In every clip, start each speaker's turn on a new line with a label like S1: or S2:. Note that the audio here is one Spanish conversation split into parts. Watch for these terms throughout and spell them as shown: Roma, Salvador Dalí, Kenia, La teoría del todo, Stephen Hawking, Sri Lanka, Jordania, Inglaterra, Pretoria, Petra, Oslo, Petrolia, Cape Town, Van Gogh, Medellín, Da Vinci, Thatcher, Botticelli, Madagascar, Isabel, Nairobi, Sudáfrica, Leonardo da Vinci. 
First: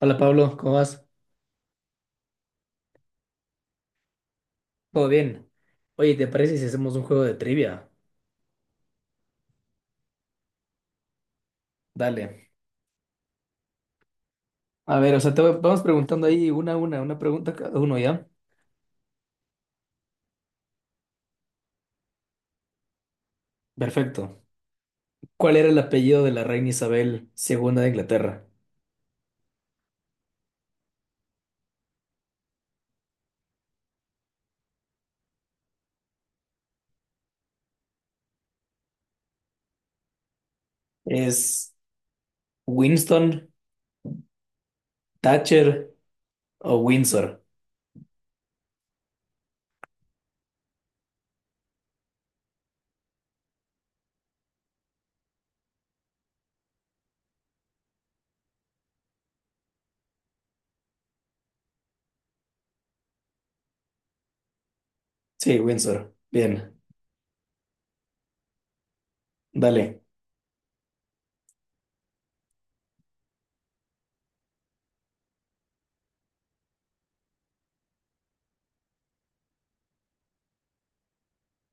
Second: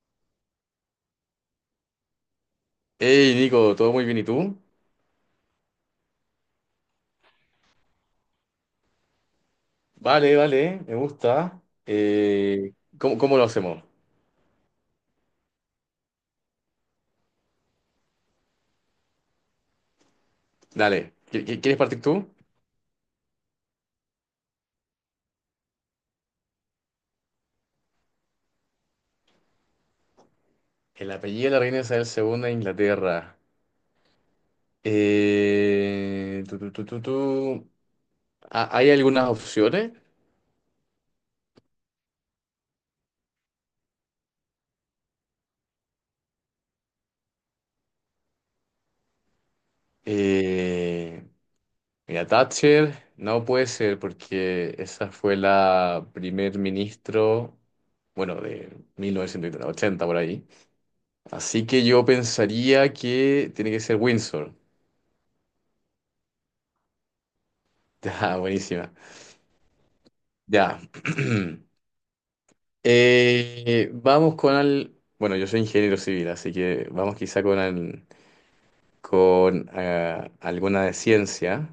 S1: Hola Pablo, ¿cómo vas?
S2: Hey Nico, ¿todo muy bien y tú?
S1: ¿Todo bien? Oye, ¿te parece si hacemos un juego de trivia?
S2: Vale, vale, me gusta.
S1: Dale.
S2: Eh, ¿cómo lo hacemos?
S1: A ver, o sea, vamos preguntando ahí una a una, una pregunta cada uno, ¿ya?
S2: Dale, ¿quieres partir tú?
S1: Perfecto. ¿Cuál era el apellido de la reina Isabel segunda de Inglaterra?
S2: El apellido de la reina Isabel segunda de Inglaterra. Tu, tu, tu, tu, tu. Ah, ¿hay algunas opciones?
S1: ¿Es Winston, Thatcher o Windsor?
S2: Eh, mira, Thatcher no puede ser porque esa fue la primer ministro, bueno, de 1980 por ahí. Así que yo pensaría que tiene que ser Windsor.
S1: Sí, Windsor. Bien,
S2: Ya, buenísima.
S1: dale.
S2: Ya. Bueno, yo soy ingeniero civil, así que vamos quizá con alguna de ciencia.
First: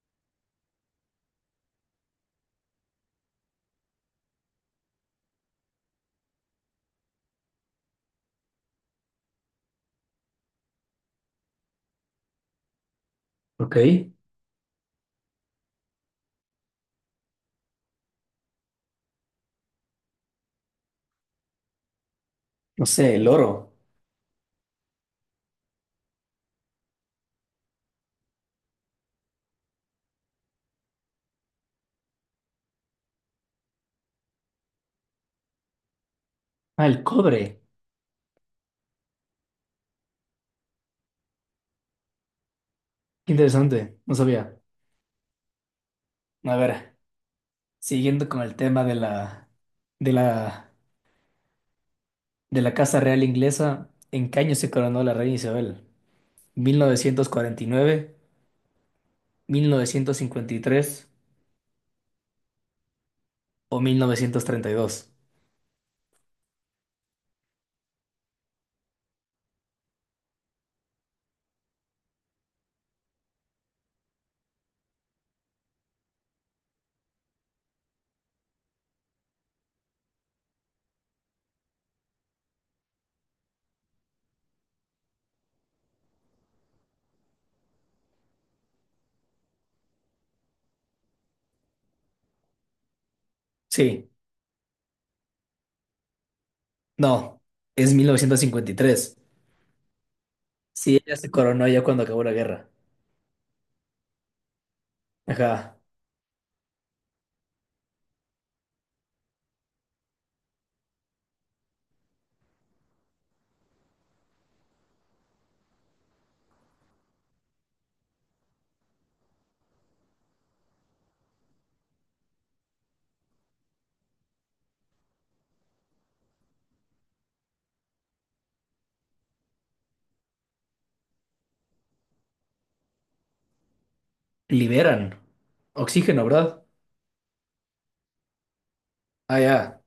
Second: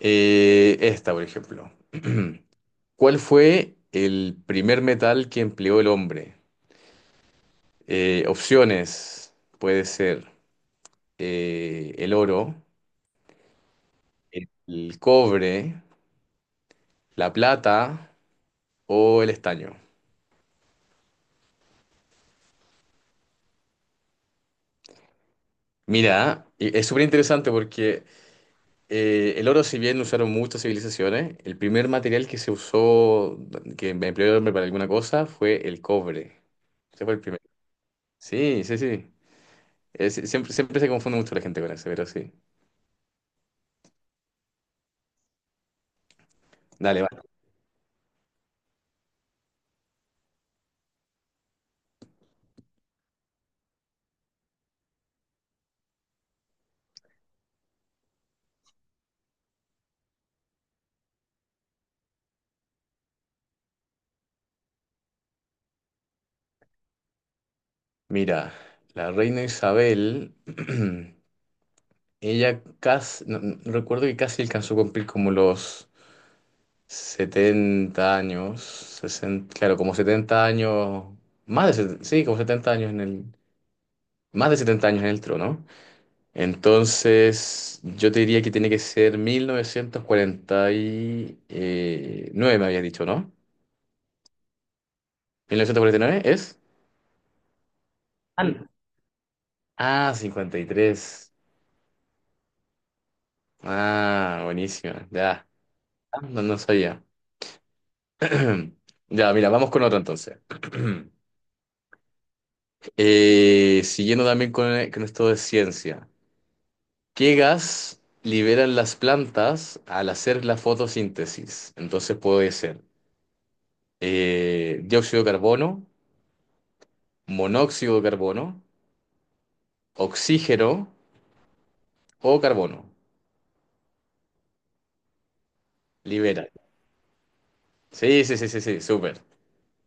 S2: Esta, por ejemplo. ¿Cuál fue el primer metal que empleó el hombre? Opciones. Puede ser el oro,
S1: Ok.
S2: el cobre, la plata o el estaño.
S1: No sé, el oro.
S2: Mira, y es súper interesante porque el oro, si bien lo usaron muchas civilizaciones, el primer material que se usó, que empleó el hombre para alguna cosa, fue el cobre.
S1: Ah, el
S2: Ese fue el primero.
S1: cobre.
S2: Sí, sí, sí. Siempre, siempre se confunde mucho la gente con eso, pero sí.
S1: Qué interesante, no sabía. A ver,
S2: Dale, va.
S1: siguiendo con el tema de la, de la Casa Real Inglesa, ¿en qué año se coronó la reina Isabel? ¿1949, 1953 o 1932?
S2: Mira, la reina Isabel, ella casi, no recuerdo que casi alcanzó a cumplir como los 70 años, 60, claro, como 70 años, más de, 70, sí, como 70 años en el, más de 70 años en el trono. Entonces, yo te diría que tiene que ser 1949 me habías dicho, ¿no?
S1: Sí,
S2: Mil novecientos cuarenta y nueve es?
S1: no, es
S2: Al-
S1: 1953.
S2: Ah, cincuenta y
S1: Sí, ella se
S2: tres
S1: coronó ya cuando acabó la guerra.
S2: Ah, buenísima. Ya,
S1: Ajá,
S2: no, no sabía. Ya, mira, vamos con otro entonces. Siguiendo también con esto de ciencia. ¿Qué gas liberan las plantas al hacer la fotosíntesis? Entonces puede ser dióxido de carbono, monóxido de carbono, oxígeno o carbono.
S1: liberan oxígeno,
S2: Libera.
S1: ¿verdad?
S2: Sí, sí, sí, sí, sí, súper.
S1: Ah, ya,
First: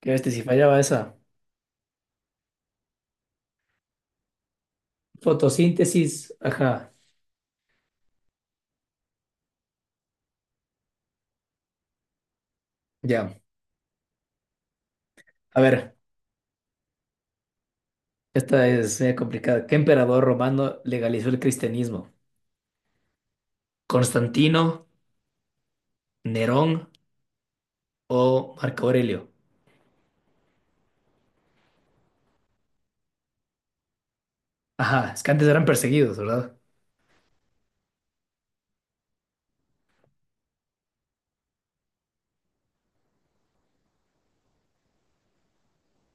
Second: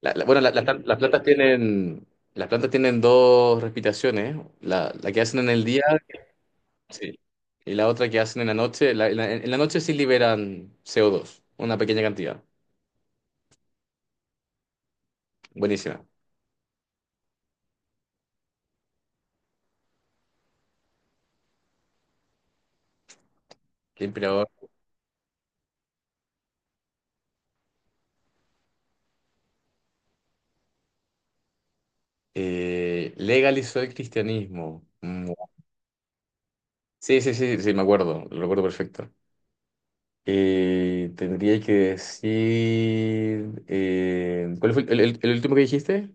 S2: La-
S1: que
S2: la-
S1: este
S2: bueno,
S1: si
S2: la- las
S1: fallaba
S2: las
S1: esa.
S2: plantas tienen, las plantas tienen dos respiraciones. La que hacen en el día,
S1: Fotosíntesis, ajá,
S2: sí, y la otra que hacen en la noche. En la noche sí liberan CO2, una pequeña cantidad.
S1: ya. A ver,
S2: Buenísima.
S1: esta es media complicada. ¿Qué emperador romano legalizó el cristianismo?
S2: Qué inspirador.
S1: ¿Constantino, Nerón o Marco Aurelio?
S2: Legalizó el cristianismo.
S1: Ajá, es que
S2: Mm.
S1: antes eran perseguidos, ¿verdad?
S2: Sí, sí, sí, sí, me acuerdo, lo recuerdo perfecto. Tendría que decir, ¿cuál fue el último que dijiste?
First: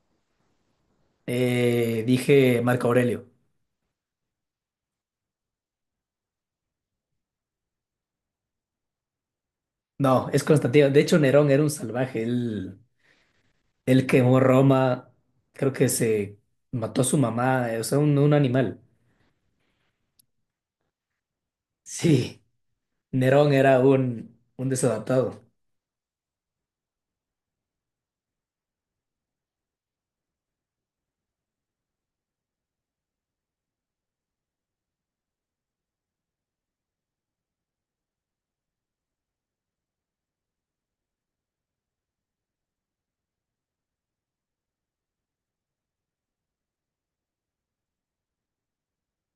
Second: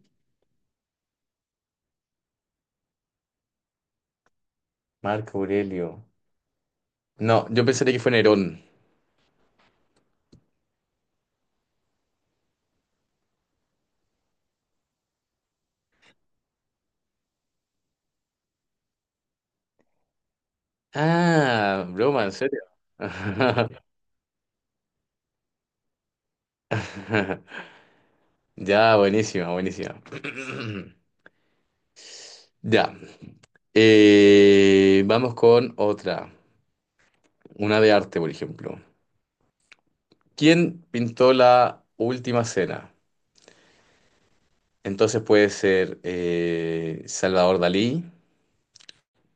S1: Dije Marco Aurelio.
S2: Marco Aurelio. No, yo pensaría que fue Nerón.
S1: No, es Constantino. De hecho, Nerón era un salvaje. Él quemó Roma. Creo que se mató a su mamá, o sea, un animal.
S2: Ah, broma, ¿en
S1: Sí,
S2: serio?
S1: Nerón era un desadaptado.
S2: Ya, buenísima, buenísima. Ya. Vamos con otra. Una de arte, por ejemplo. ¿Quién pintó la última cena? Entonces puede ser Salvador Dalí,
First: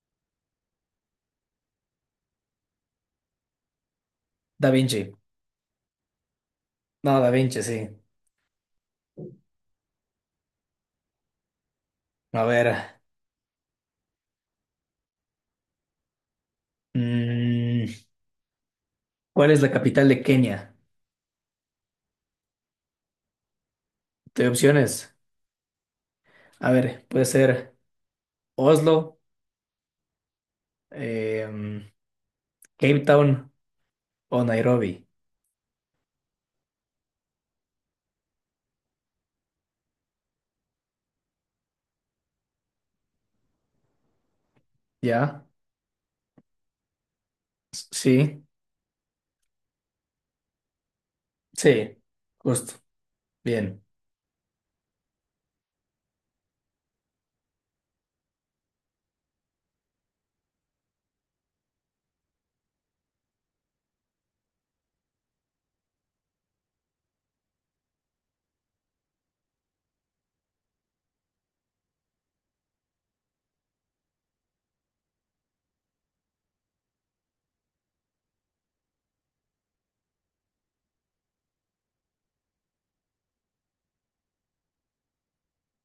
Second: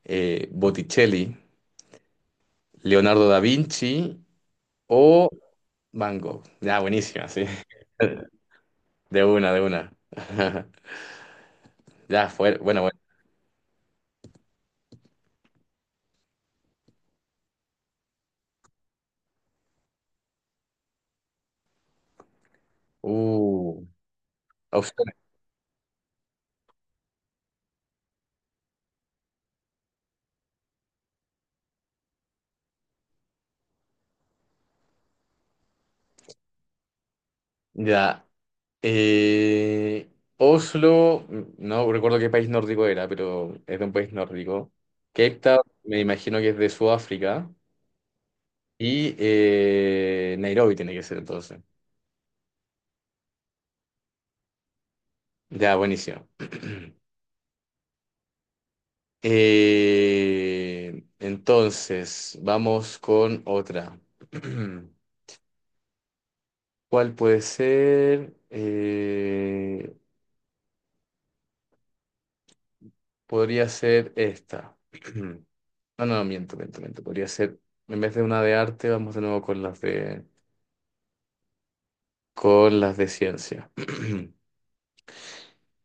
S2: Botticelli, Leonardo da Vinci
S1: Da Vinci.
S2: o Van Gogh. Ya,
S1: No,
S2: buenísima,
S1: Da
S2: sí.
S1: Vinci, sí.
S2: De una, de una. Ya,
S1: A
S2: fue, bueno, bueno.
S1: ver. mm, ¿Cuál es la capital de Kenia?
S2: Uh,
S1: Te doy opciones.
S2: opciones.
S1: A ver, puede ser Oslo, em, Cape Town o Nairobi.
S2: Ya. Eh, Oslo, no recuerdo qué país nórdico era, pero es de un país nórdico. Cape
S1: Ya,
S2: Town, me imagino que es de Sudáfrica.
S1: Sí,
S2: Y Nairobi tiene que ser entonces.
S1: sí, justo, bien.
S2: Ya, buenísimo. Entonces, vamos con otra. ¿Cuál puede ser? Podría ser esta. No, no, miento, miento, miento. Podría ser, en vez de una de arte, vamos de nuevo con las de ciencia.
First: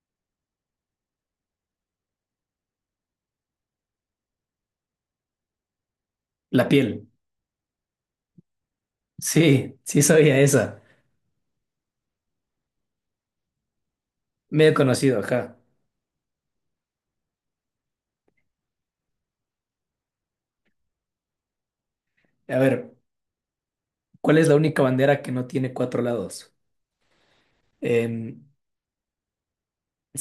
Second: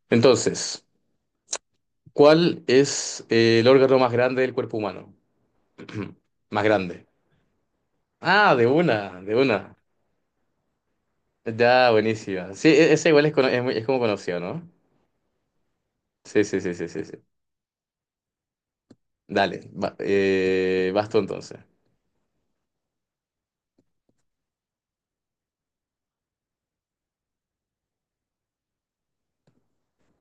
S2: Entonces, ¿cuál es el órgano más grande del cuerpo humano? Más
S1: La piel,
S2: grande. Ah, de una, de una.
S1: sí, sí sabía esa.
S2: Ya, buenísima. Sí, ese igual es, es como conocido, ¿no?
S1: Medio conocido, ajá.
S2: Sí, sí, sí, sí, sí, sí. Dale, vas tú entonces.
S1: A ver, ¿cuál es la única bandera que no tiene cuatro lados? Em,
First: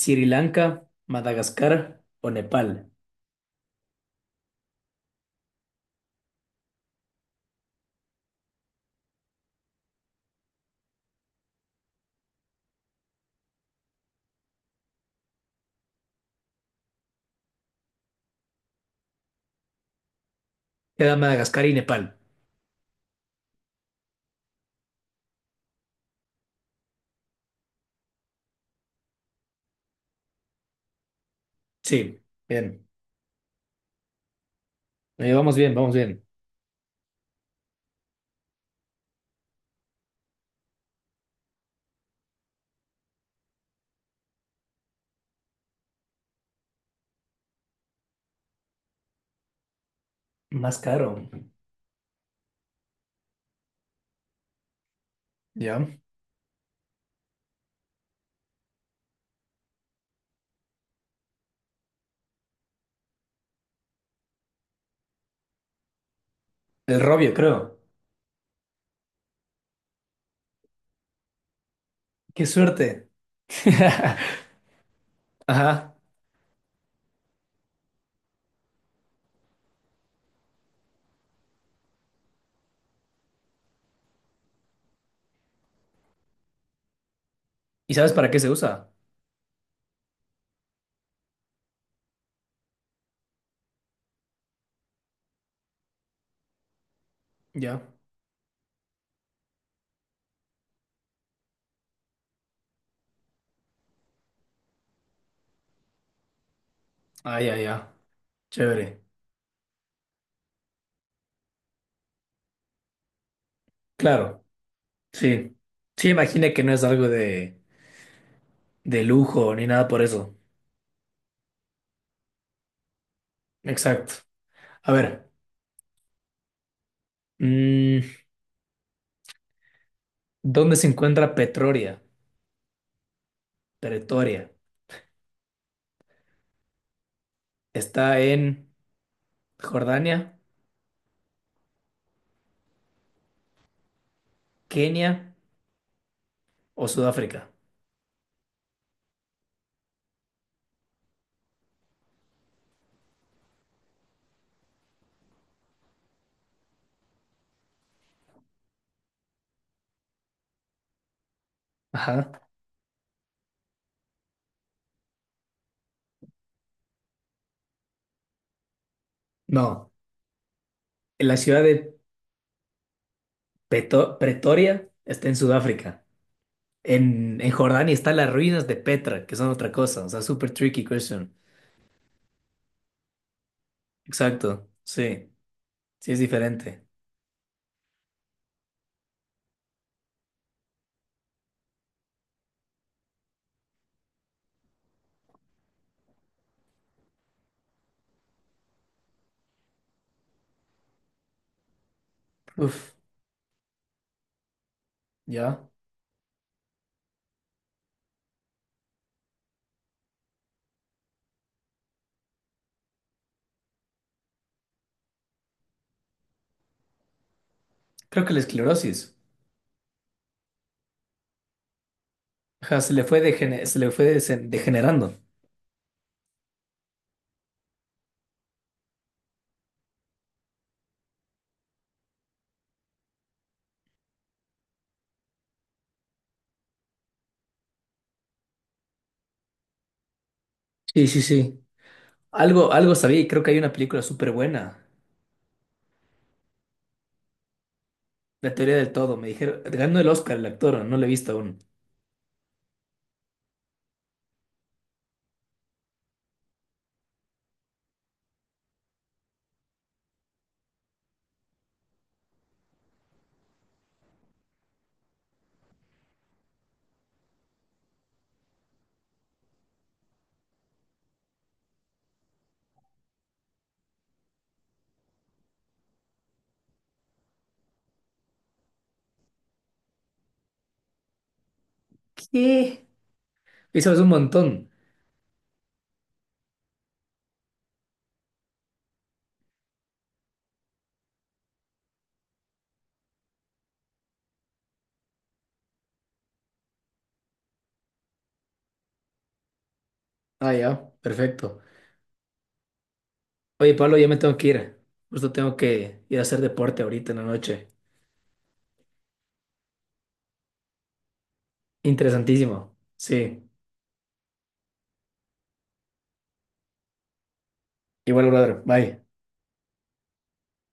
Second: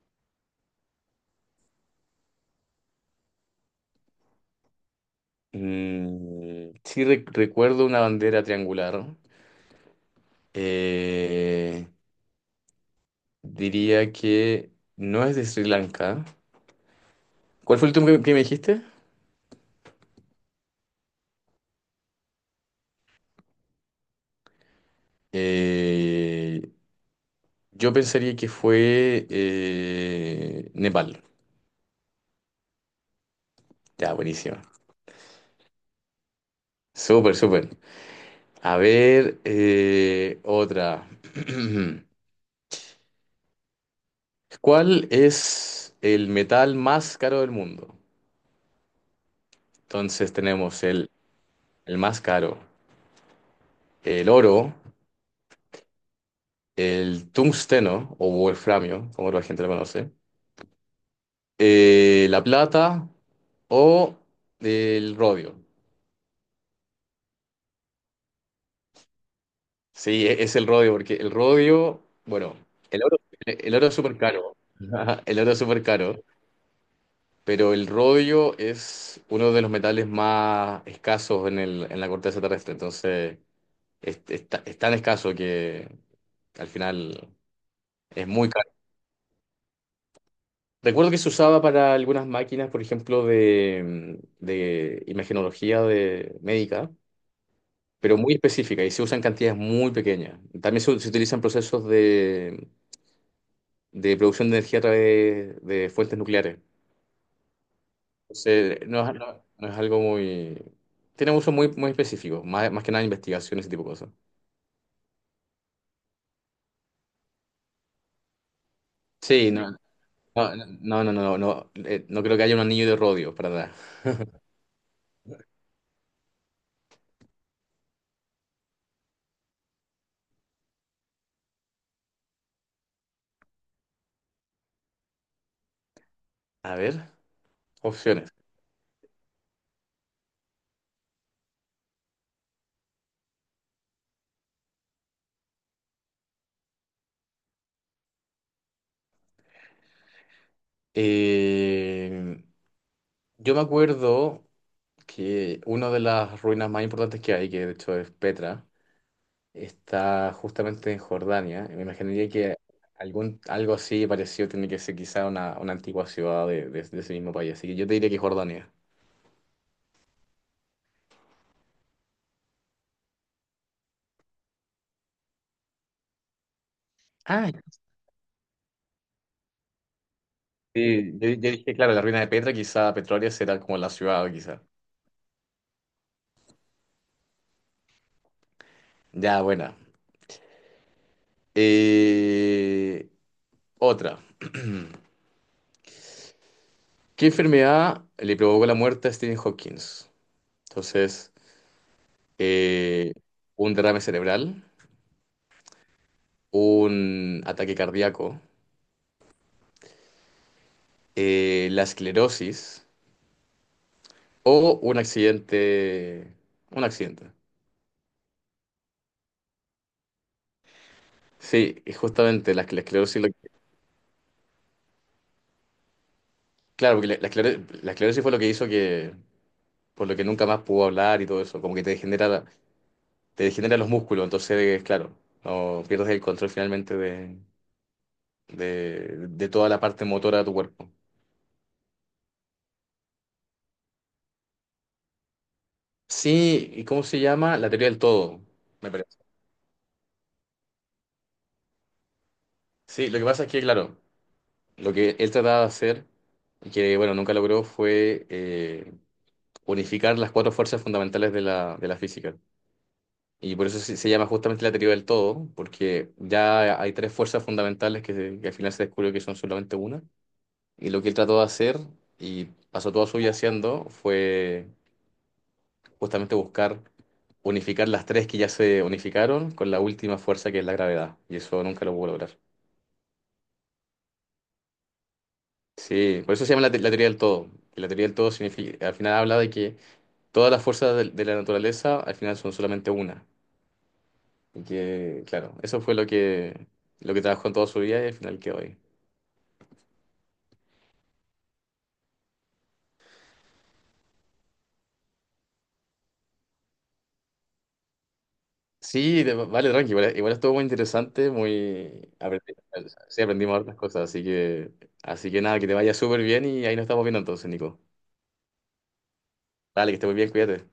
S1: Sri Lanka, Madagascar o Nepal.
S2: Mm, sí, recuerdo una bandera triangular. Eh, diría que no es de Sri Lanka. ¿Cuál fue el último que me dijiste?
S1: Queda Madagascar y Nepal.
S2: Eh, yo pensaría que fue Nepal.
S1: Sí, bien.
S2: Ya, buenísimo.
S1: Vamos bien, vamos bien.
S2: Súper, súper. A ver, otra. ¿Cuál es el metal más caro del mundo? Entonces
S1: Más
S2: tenemos el,
S1: caro.
S2: el más caro, el oro.
S1: Ya.
S2: El tungsteno o wolframio, como la gente lo conoce, la plata o el rodio.
S1: El robio, creo.
S2: Sí, es el rodio, porque el rodio,
S1: Qué
S2: bueno, el
S1: suerte.
S2: oro, el oro es súper caro, el oro es súper
S1: Ajá.
S2: caro, pero el rodio es uno de los metales más escasos en en la corteza terrestre, entonces es tan escaso que al final
S1: ¿Y sabes
S2: es
S1: para qué
S2: muy
S1: se
S2: caro.
S1: usa?
S2: Recuerdo que se usaba para algunas máquinas, por ejemplo, de imagenología de médica,
S1: Ya.
S2: pero muy específica y se usan cantidades muy pequeñas. También se utilizan procesos de producción de energía a través de fuentes nucleares.
S1: Ah, ya, ya.
S2: Entonces,
S1: Chévere.
S2: no, es no es algo muy... Tiene un uso muy, muy específico, más, más que nada investigación, ese tipo de cosas.
S1: Claro. Sí, sí, imagina que no es algo de
S2: Sí,
S1: lujo ni
S2: no,
S1: nada por eso.
S2: no, no, no, no, no, no, no creo que haya un anillo de rodio para nada.
S1: Exacto. A ver, mm, ¿dónde se encuentra Petroria? Pretoria.
S2: A ver,
S1: ¿Está
S2: opciones.
S1: en Jordania, Kenia o Sudáfrica?
S2: Eh, yo me acuerdo... que una de las ruinas más importantes que hay, que de hecho es Petra, está justamente en Jordania. Y me imaginaría
S1: Ajá.
S2: que algo así parecido tiene que ser quizá una antigua ciudad de ese mismo país. Así que yo te diría que Jordania.
S1: No, la ciudad de Pretoria está en Sudáfrica. En
S2: Ah,
S1: Jordania están las ruinas de Petra, que son otra cosa. O sea, super tricky
S2: sí, yo,
S1: question.
S2: yo dije, claro, la ruina de Petra, quizá Petrolia será como la ciudad, quizá.
S1: Exacto, sí, sí es diferente.
S2: Ya, buena. Eh, otra. ¿Qué enfermedad le provocó la muerte a Stephen Hawking? Entonces,
S1: Uf,
S2: eh, un derrame cerebral,
S1: ya.
S2: un ataque cardíaco, la esclerosis o un accidente. Un accidente.
S1: Creo que la esclerosis.
S2: Sí, y justamente la,
S1: Ajá,
S2: la
S1: se le fue,
S2: esclerosis. lo que-
S1: degene- se le fue desen- degenerando.
S2: claro, porque la esclerosis fue lo que hizo que. Por lo que nunca más pudo hablar y todo eso. Como que te degenera, te degenera los músculos. Entonces, claro, no pierdes el control finalmente de toda la parte motora de tu cuerpo.
S1: Sí, sí, sí. Algo, algo sabía y creo que hay una película súper buena.
S2: Sí, ¿y cómo se llama? La teoría del todo,
S1: La teoría del
S2: me
S1: todo.
S2: parece.
S1: Me dijeron, ganó el Oscar el actor, no lo he visto aún.
S2: Sí, lo que pasa es que, claro. Lo que él trataba de hacer, y que bueno, nunca logró, fue unificar las cuatro fuerzas fundamentales de la física. Y por eso se llama justamente la teoría del todo, porque ya hay tres fuerzas fundamentales que, que al final se descubrió que son solamente una. Y lo que él trató de hacer, y pasó toda su vida haciendo, fue justamente buscar unificar las tres que ya se unificaron con la última fuerza que es la gravedad. Y eso nunca lo pudo lograr.
S1: ¿Qué? Y sabes un montón.
S2: Sí, por eso se llama la teoría del todo. La teoría del todo significa, al final habla de que todas las fuerzas de la naturaleza al final son solamente una. Y que, claro, eso fue lo que trabajó en toda su vida y al final quedó ahí.
S1: Ah, ya, perfecto. Oye, Pablo, ya me tengo que ir. Justo tengo que ir a hacer deporte ahorita en la noche.
S2: Sí, vale, tranqui, igual, igual estuvo muy interesante, muy...
S1: Interesantísimo.
S2: sí,
S1: Sí.
S2: aprendimos hartas cosas, así que, nada, que te vaya súper bien y ahí nos estamos viendo entonces, Nico.
S1: Igual, brother. Bye.
S2: Dale, que estés muy bien, cuídate.